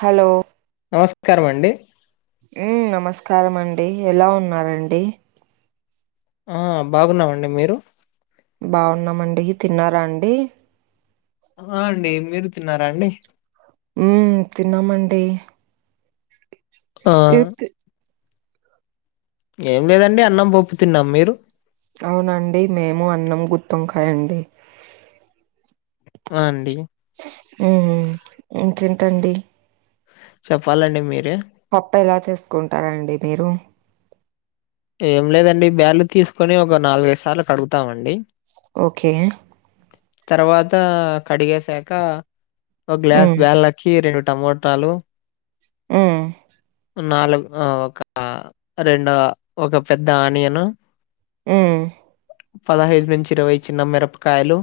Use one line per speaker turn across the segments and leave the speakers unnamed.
Hello
నమస్కారమండి
మ్మ్ నమస్కారమండి ఎలా ఉన్నారండి
ఆ బాగున్నామండి మీరు
బాగున్నామండి ఇ తిన్నారా అండి
ఆ అండి మీరు తిన్నారా అండి
మ్మ్ తిన్నామండి
ఆ
ఏప్తి
ఏం లేదండి అన్నం పప్పు తిన్నాం మీరు?
అవునండి మేము అన్నం గుత్తి వంకాయ అండి.
వాఅండి
మ్ ఇంకేంకండి.
చెప్పాలండి మీరే.
పప్ప ఎలా చేసుకుంటారండి మీరు?
ఏం లేదండి బ్యాలు తీసుకొని ఒక నాలుగైదు సార్లు కడుగుతామండి.
ఓకే
తర్వాత కడిగసాక ఒక గ్లాస్
మ్మ్
బ్యాల్ కి రెండు టమోటాలు
మ్
నాలుగు ఒక రెండు ఒక పెద్ద ఆనియను
మ్
పదహైదు నుంచి ఇరవై చిన్న మిరపకాయలు.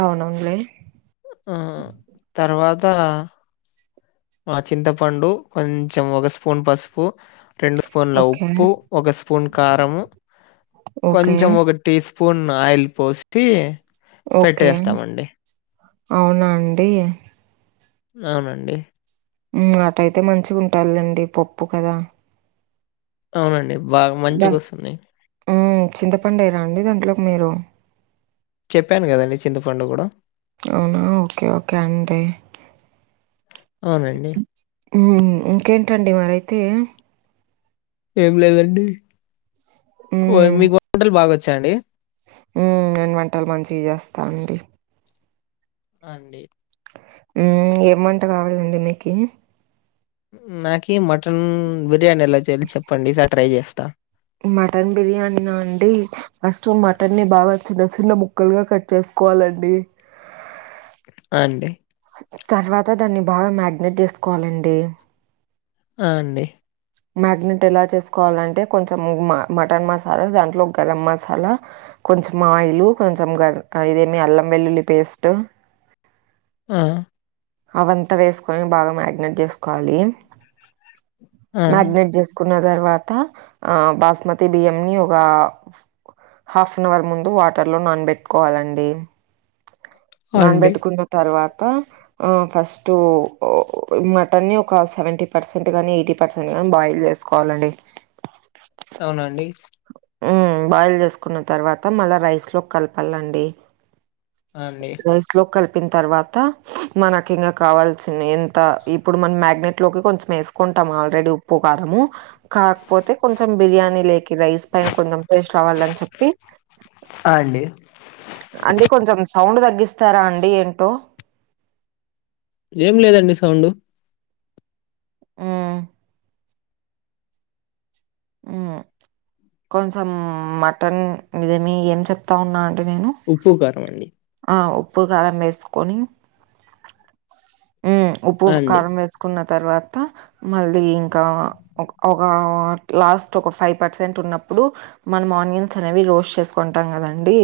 అవునండి
ఆ తర్వాత ఆ చింతపండు కొంచెం ఒక స్పూన్ పసుపు రెండు స్పూన్ల
ఓకే
ఉప్పు ఒక స్పూన్ కారం
ఓకే
కొంచెం ఒక టీ స్పూన్ ఆయిల్ పోసి
ఓకే
పెట్టేస్తామండి.
అవునా అండి
అవునండి
అటయితే మంచిగా ఉంటాదిలేండి పప్పు కదా
అవునండి బాగా మంచిగా వస్తుంది.
చింతపండు వేయరా అండి దాంట్లోకి మీరు
చెప్పాను కదండీ, చింత పండు కూడా
అవునా ఓకే ఓకే అండి
అవునండి
ఇంకేంటండి మరైతే
ఏం లేదండి
హ్మ్.
మీకు వంటలు బాగా వచ్చాండి.
మ్ నేను వంటలు మంచిగా చేస్తాను అండి.
అండి
ఏమి వంటకావాలండి మీకి
నాకు మటన్ బిర్యానీ ఎలా చేయలో చెప్పండి ఈసారి ట్రై చేస్తా.
మటన్ బిర్యానీ నా అండి ఫస్ట్ మటన్ని ని బాగా చిన్న చిన్న ముక్కలుగా కట్ చేసుకోవాలండి.
ఆ అండి
తర్వాత దాన్ని బాగా మ్యరినేట్ చేసుకోవాలండి.
ఆ అండి
మ్యారినేట్ ఎలా చేసుకోవాలంటే కొంచెం మటన్ మసాలా దాంట్లో గరం మసాలా కొంచెం ఆయిలు, కొంచెం గర్ ఇదేమి అల్లం వెల్లుల్లి పేస్ట్
ఆ
అవంతా వేసుకొని బాగా మ్యారినేట్ చేసుకోవాలి
ఆ!
మ్యారినేట్ చేసుకున్న తర్వాత ఆ బాస్మతి బియ్యం ని ఒక హాఫ్ అన్ అవర్ ముందు వాటర్ లో నానబెట్టుకోవాలండి.
ఆ! అండి.
నానబెట్టుకున్న తర్వాత ఫస్టు మటన్ని ఒక సెవెంటీ పర్సెంట్ కానీ ఎయిటీ పర్సెంట్ కాని బాయిల్ చేసుకోవాలండి.
అవునండి
బాయిల్ చేసుకున్న తర్వాత మళ్ళా రైస్ లో కి కలపాలండి.
ఆ అండి
రైస్ లో కి కలిపిన తర్వాత మనకి ఇంగ కావాల్సిన ఎంత ఇప్పుడు మన మ్యారినేట్ లో కొంచం వేసి కుంటాము ఆల్రెడీ ఉప్పు కారము కాకపోతే కొంచెం బిర్యానీ లేకి రైస్ పైన కొంచెం టేస్ట్ రావ్వాలని చెప్పి
అ అండి
అంటే కొంచెం సౌండ్ తగ్గిస్తారా అండి ఏంటో
ఏం లేదండి సౌండ్
మ్ మ్ కొంచెం మటన్ ఇదేమి ఏం చెప్తా ఉన్నా అండి నేను.
ఉప్పు, కారం అండి
ఆ ఉప్పు, కారం వేసుకొని ఉప్పు,
ఆ! అండి.
కారం వేసు కున్న తర్వాత మళ్ళీ ఇంకా ఒక లాస్ట్ ఒక ఫైవ్ పర్సెంట్ ఉన్నప్పుడు మనం ఆనియన్స్ అనేవి రోస్ట్ చేసుకుంటాం కదండి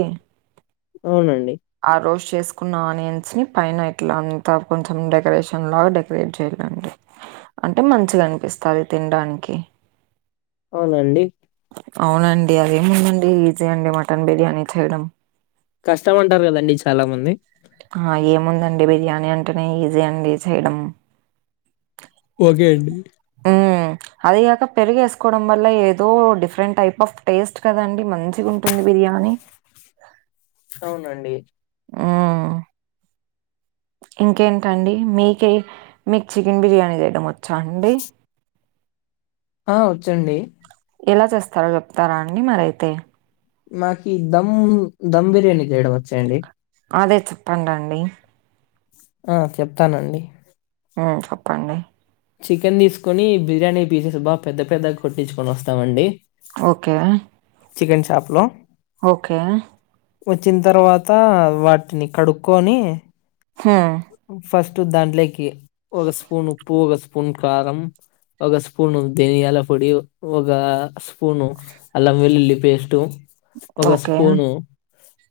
అవునండి
ఆ రోస్ట్ చేసుకున్న ఆనియన్స్ ని పైన ఇట్లా అంతా కొంచెం డెకరేషన్ లాగ డెక రేట్ చేయాలండి అంటే మంచిగా అనిపిస్తాది తినడానికి.
అవునండి
అవునండి అదేముందండీ ఈజీ అండి మటన్ బిర్యానీ చేయడం.
కష్టం అంటారు కదండి చాలా మంది
ఆ ఏముందండి బిర్యానీ అంటేనే ఈజీ అండి చేయడం
ఓకే అండి
అదిగాక పెరిగ వేసుకోవడం వల్ల ఏదో డిఫరెంట్ టైప్ ఆఫ్ టేస్ట్ కదండి మంచిగా ఉంటుంది బిర్యానీ
అవునండి
మ్ ఇంకేంటండి మీక మీకు చికెన్ బిర్యానీ చేయడం వచ్చా అండి.
ఆ వచ్చండి
ఎలా చేస్తారో చెప్తారా అండి మరైతే
మాకి ధమ్ ధమ్ బిర్యానీ చేయడం వచ్చండీ.
అదే చెప్పండి అండి
ఆ చెప్తానండి.
మ్ చెప్పండి
చికెన్ తీసుకొని బిర్యానీ పీసెస్ బాగా పెద్ద పెద్దగా కొట్టించుకొని వస్తామండి
ఓకే
చికెన్ షాప్లో
ఓకే
వచ్చిన తర్వాత వాటిని కడుక్కొని
హ్మ్
ఫస్ట్ దాంట్లోకి ఒక స్పూన్ ఉప్పు ఒక స్పూన్ కారం ఒక స్పూను దధనియాల పొడి ఒక స్పూను అల్ల వెల్లుల్లి పేస్టు ఒక
ఓకే.
స్పూను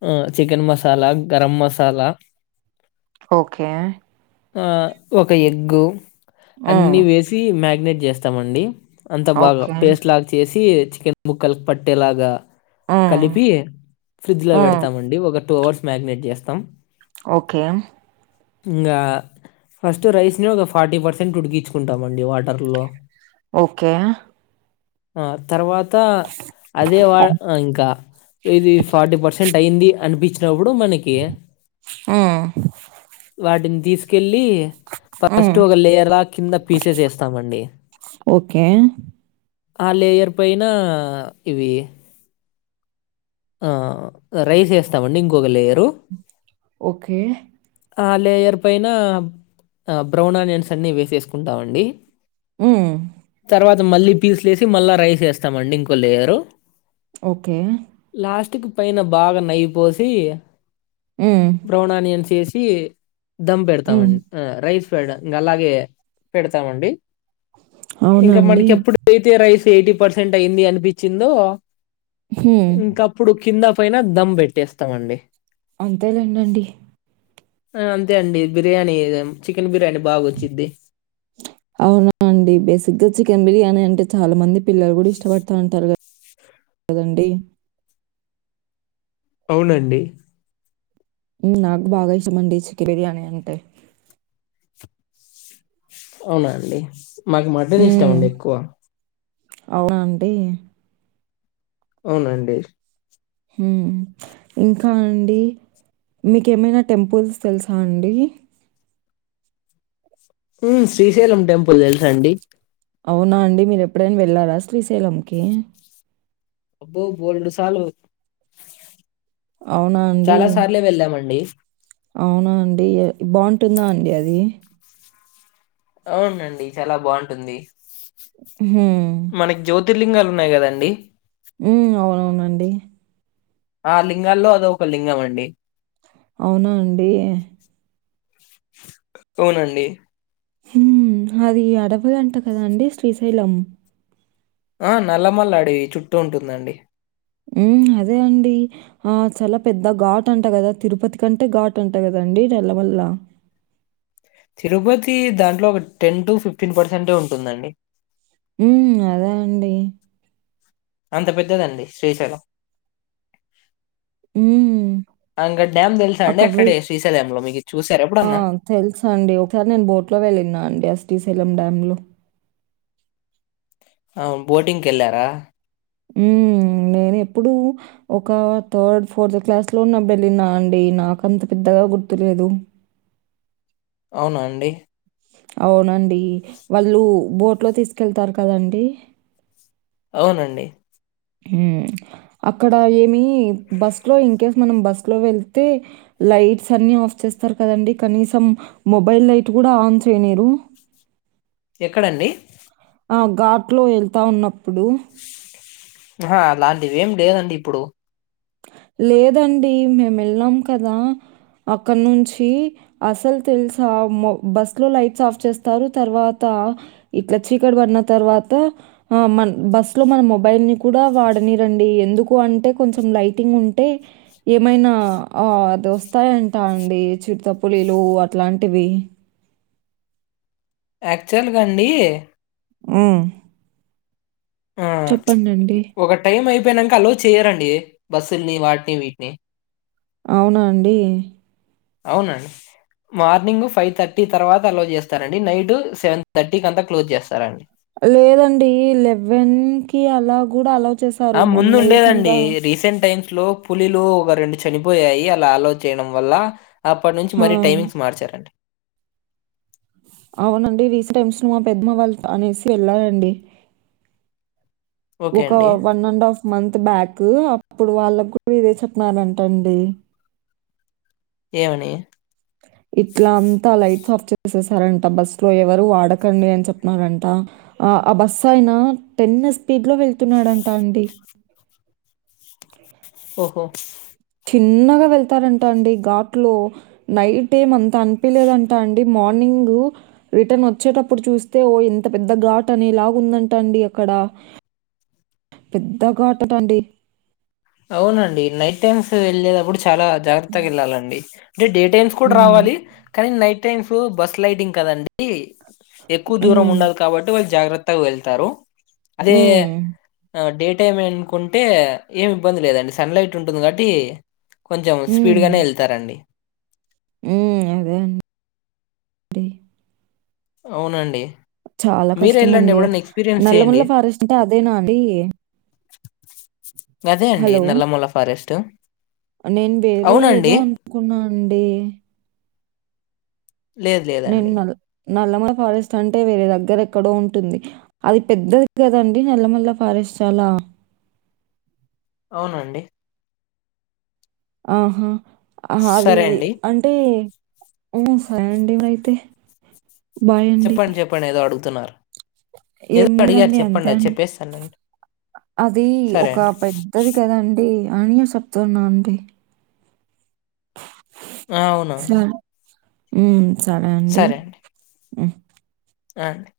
ఆ చికెన్ మసాలా గరం మసాలా
ఓకే
ఒక ఎగ్
హ్మ్.
అన్నీ వేసి మ్యారినేట్ చేస్తామండి. అంత బాగా
ఓకే.
పేస్ట్ లాగా చేసి చికెన్ ముక్కలు పట్టేలాగా
హ్మ్.
కలిపి ఫ్రిడ్జ్ లో
హ్మ్.
పెడతామండి ఒక టూ అవర్స్ మ్యాగినేట్ చేస్తాం.
ఓకే
ఇంకా ఫస్ట్ రైస్ని ఒక ఫార్టీ పర్సెంట్ ఉడికించుకుంటామండి వాటర్లో
ఓకే
ఆ తర్వాత అదే వా ఇంకా ఇది ఫార్టీ పర్సెంట్ అయ్యింది అనిపించినప్పుడు మనకి
మ్
వాటిని తీసుకెళ్ళి
హ్మ్.
ఫస్ట్ ఒక లేయర్ కింద పీసేస్ వేస్తామండి.
ఓకే
ఆ లేయర్ పైన ఇవి రైస్ వేస్తామండి ఇంకొక లేయరు.
ఓకే
లేయర్ పైన బ్రౌన్ ఆనియన్స్ అన్నీ వేసేసుకుంటామండి.
హ్మ్.
తర్వాత మళ్ళీ పీస్లేసి మళ్ళా రైస్ వేస్తామండి. ఇంకో లేయరు.
ఓకే
లాస్టికి పైన బాగా నెయ్యి పోసి
మ్
బ్రౌన్ఆనియన్స్ వేసి దమ్
హ్మ్.
పెడతామండి. రైస్ పెడం ఇంకా అలాగే పెడతామండి
అవునా
ఇంక
అండి?
మనకి ఎప్పుడు తే రైస్ ఎయిటీ పర్సెంట్ అయింది అనిపించిందో
హ్మ్.
ఇంకా ఇప్పుడు కింద పైన దమ్ పెట్టేస్తామండి.
అంతేలేండండి.
ఆ అంతే అండి బిర్యానీ. చికెన్ బిర్యానీ బాగా వచ్చిద్ది.
అవునా అండి బేసిక్గా చికెన్ బిర్యానీ అంటే చాలా మంది పిల్లలు కూడా ఇష్టపడతా ఉంటారు కదా. కదండి.
అవునండి
నాకు బాగా ఇష్టమండి చికెన్ బిర్యానీ అంటే
అవునా అండి మాకి మటన్ ఇష్టమండి ఎక్కువ.
అవునానండి.
అవునండి.
ఇంకా అండి మీకు ఏమైనా టెంపుల్స్ తెలుసా అండి?
శ్రీశైలం టెంపుల్ తెలుసు అండి.
అవునా అండి మీరు ఎప్పుడైనా వెళ్ళారా శ్రీశైలంకి?
అబ్బో బోల్డ్ సార్లు
అవునా అండి?
చాలా సార్లే వెళ్ళామండి.
అవునా అండి బాగుంటుందా అండి అది.
అవునండి చాలా బాగుంటుంది.
హ్మ్.
మనకి జ్యోతి ర్లింగాలు ఉన్నాయి కదండి.
ఉ అవునవునండి
ఆ లింగాల్లో అదొక లింగం అండి.
అవునా అండి.
అవునండి.
అది అడవులంట కదా అండి శ్రీశైలం.
ఆ నల్ల మల్ల అడివి చుట్టూ ఉంటుందండి.
ఉ అదే అండి. ఆ చాలా పెద్ద ఘాట్ అంట కదా తిరుపతి కంటే ఘాట్ అంటా కదండి నల్ల మల్ల.
తిరుపతి దాంట్లో ఒక టెన్ టు ఫిఫ్టీన్ పర్సెంటె ఉంటుందండి.
ఉమ్ అదే అండి.
అంత పెద్దదండి శ్రీశైలం.
మ్మ్
అకా డ్యామ్ తెలుసా అండి అక్కడే శ్రీశైలంలో మీకు చూసార ఎప్పుడన్నా.
తెలుసు అండి ఒకసారి నేను బోట్ లో వెళ్ళిన అండి ఆ శ్రీశైలం డ్యాంలో.
ఆ బోటింగ్ కి వెళ్ళారా.
ఉ నేను ఎప్పుడూ. ఒక థర్డ్ ఫోర్త్ క్లాస్ లో ఉన్నప్పుడు వెళ్ళినా అండి నాకంత పెద్దగా గుర్తులేదు.
అవునా అండి.
అవునండి వాళ్ళు బోట్ లో తీసుకెళ్తారు కదండి.
అవునండి.
ఉమ్ అక్కడ ఏమి బస్ లో ఇన్కేస్ మనం బస్ లో వెళ్తే. లైట్స్ అన్ని ఆఫ్ చేస్తారు కదండి కనీసం మొబైల్ లైట్ కూడా ఆన్ చేయనీరు.
ఎక్కడండి.
ఆ ఘాట్లో వెళ్తా ఉన్నప్పుడు.
ఆహ అలాంటిది ఏం లేదండి ఇప్పుడు.
లేదండి మేము వెళ్ళం కదా అక్కడ నుంచి. అసలు తెలుసా మో బస్ లో లైట్స్ ఆఫ్ చేస్తారు తర్వాత. ఇట్లా చీకటి పడ్న తర్వాత. ఆ మన్ బస్ లో మన మొబైల్ ని కూడా వాడనిరండి ఎందుకు అంటే కొంచెం లైట్ టింగ్ ఉంటే. ఏమైనా అది వస్తాయంటా అండి చిరుతపులీలు అట్లాంటివి.
యాక్చువల్గాండి.
ఉ
ఆ
చెప్పండండి.
ఒక టైం అయిపోయినాక అలో చేయరండి బస్సుల్ని వాటిని వీటిని.
అవునాఅండి.
అవునండి. మార్నింగ్ ఫైవ్ థర్టీ తర్వాత అలో చేస్తారండి నైట్ సెవెన్ థర్టీకి అంతా క్లోజ్ చేస్తారండి.
లేదండి లెవెన్ కి అలా కూడా అలో చేస్త్
ఆ ముందు ఉండేదండి రీసెంట్ టైమ్స్ లో. పులిలు ఒక రెండు చనిపోయాయి అలా అలో చేయడం వల్ల అప్పటి నుంచి మరి
ఆ!
టైమింగ్స్ మార్చారండి.
అవునండి రీసెంట్ టైమ్స్ మా పెద్దమ్మ వాళ్ళ ఫ్యామిలీస్ వెళ్ళాలండి.
ఓకే
ఒక
అండి.
One and half. Month back అప్పుడు వాళ్ళకు కూడా ఇదే చెప్పినారంట అండి.
ఏవని.
ఇట్లా అంతా లైట్స్ ఆఫ్ చేసేస్తారంట బస్సు లో ఎవరు వాడకండి అని చెప్నారంట. ఆ ఆ బస్సు ఆయన టెన్ స్పీడ్ లో వెళ్తున్నాడంట అండి.
ఓహో
చిన్నగా వెళ్తారంటా అండి ఘాట్లో. నైట్ ఏం అంత అనిపలేదంటా అండి మార్నింగు. రిటర్న్ వచ్చేటప్పుడు చూస్తే ఓ ఎంత పెద్ద ఘాట్ అనేలాగ ఉందంట అండి అక్కడ. పెద్ద ఘాట్ అట్టండి.
అవునండి నైట్ టైమ్స్ వెళ్ళేటప్పుడు చాలా.
హ్మ్.
జాగ్రత్తగా వెళ్ళాలండి అంటే డే టైమ్స్ కూడా
హ్మ్.
రావాలి. కానీ నైట్ టైమ్స్ బస్ లైటింగ్ కదండి ఎక్కువ దూరం
హ్మ్.
ఉండాలి కాబట్టి వాళ్ళు జాగ్రత్తగా వెళ్తారు అదే
హ్మ్.
డేట్ డే టైమే అనుకుంటే ఏమి ఇబ్బంది లేదండి సన్ లైట్ ఉంటుంది కాబట్టి. కొంచెం స్పీడ్ గానే వెళ్తారండి
ఉమ్ అదే అండి
అవునండి.
చాలా
మీరే ఎళ్ళండి
కష్టమండి
ఎప్పుడన్నా ఎక్స్పీరియన్స్ చేయండి.
నల్లమల్ల ఫారెస్ట్ అంటే అదేనా అండి.
అదే అండి
హలో!
నల్లమల్ల ఫారెస్ట్
నేను వేరే ఏదో
అవునండి.
అనుకున్నా అండి.
లేదు
నేను
లేదండి.
నల్ నల్లమల్ల ఫారెస్ట్ అంటే వేరే దగ్గర ఎక్కడో ఉంటుంది. అది పెద్దది కదండి నల్లమల్ల ఫారెస్ట్ చాలా.
అవునండి.
ఆహా ఆ అది
సరే అండి.
అంటే సరే అండి అయితే
చెప్పండి చెప్పండి ఏదో అడుగుతున్నారు. ఏదో
ఏమి
అడిగారు
లేదండి అంతే
చెప్పండి అది
అండి
చెప్పేస్తానండి.
అది
సరే
ఒక
అండి.
పే. ఉంటది కదండీ అనియో చెప్తున్నా అండి.
అవునా.
మ్మ్ సరే అండి
అ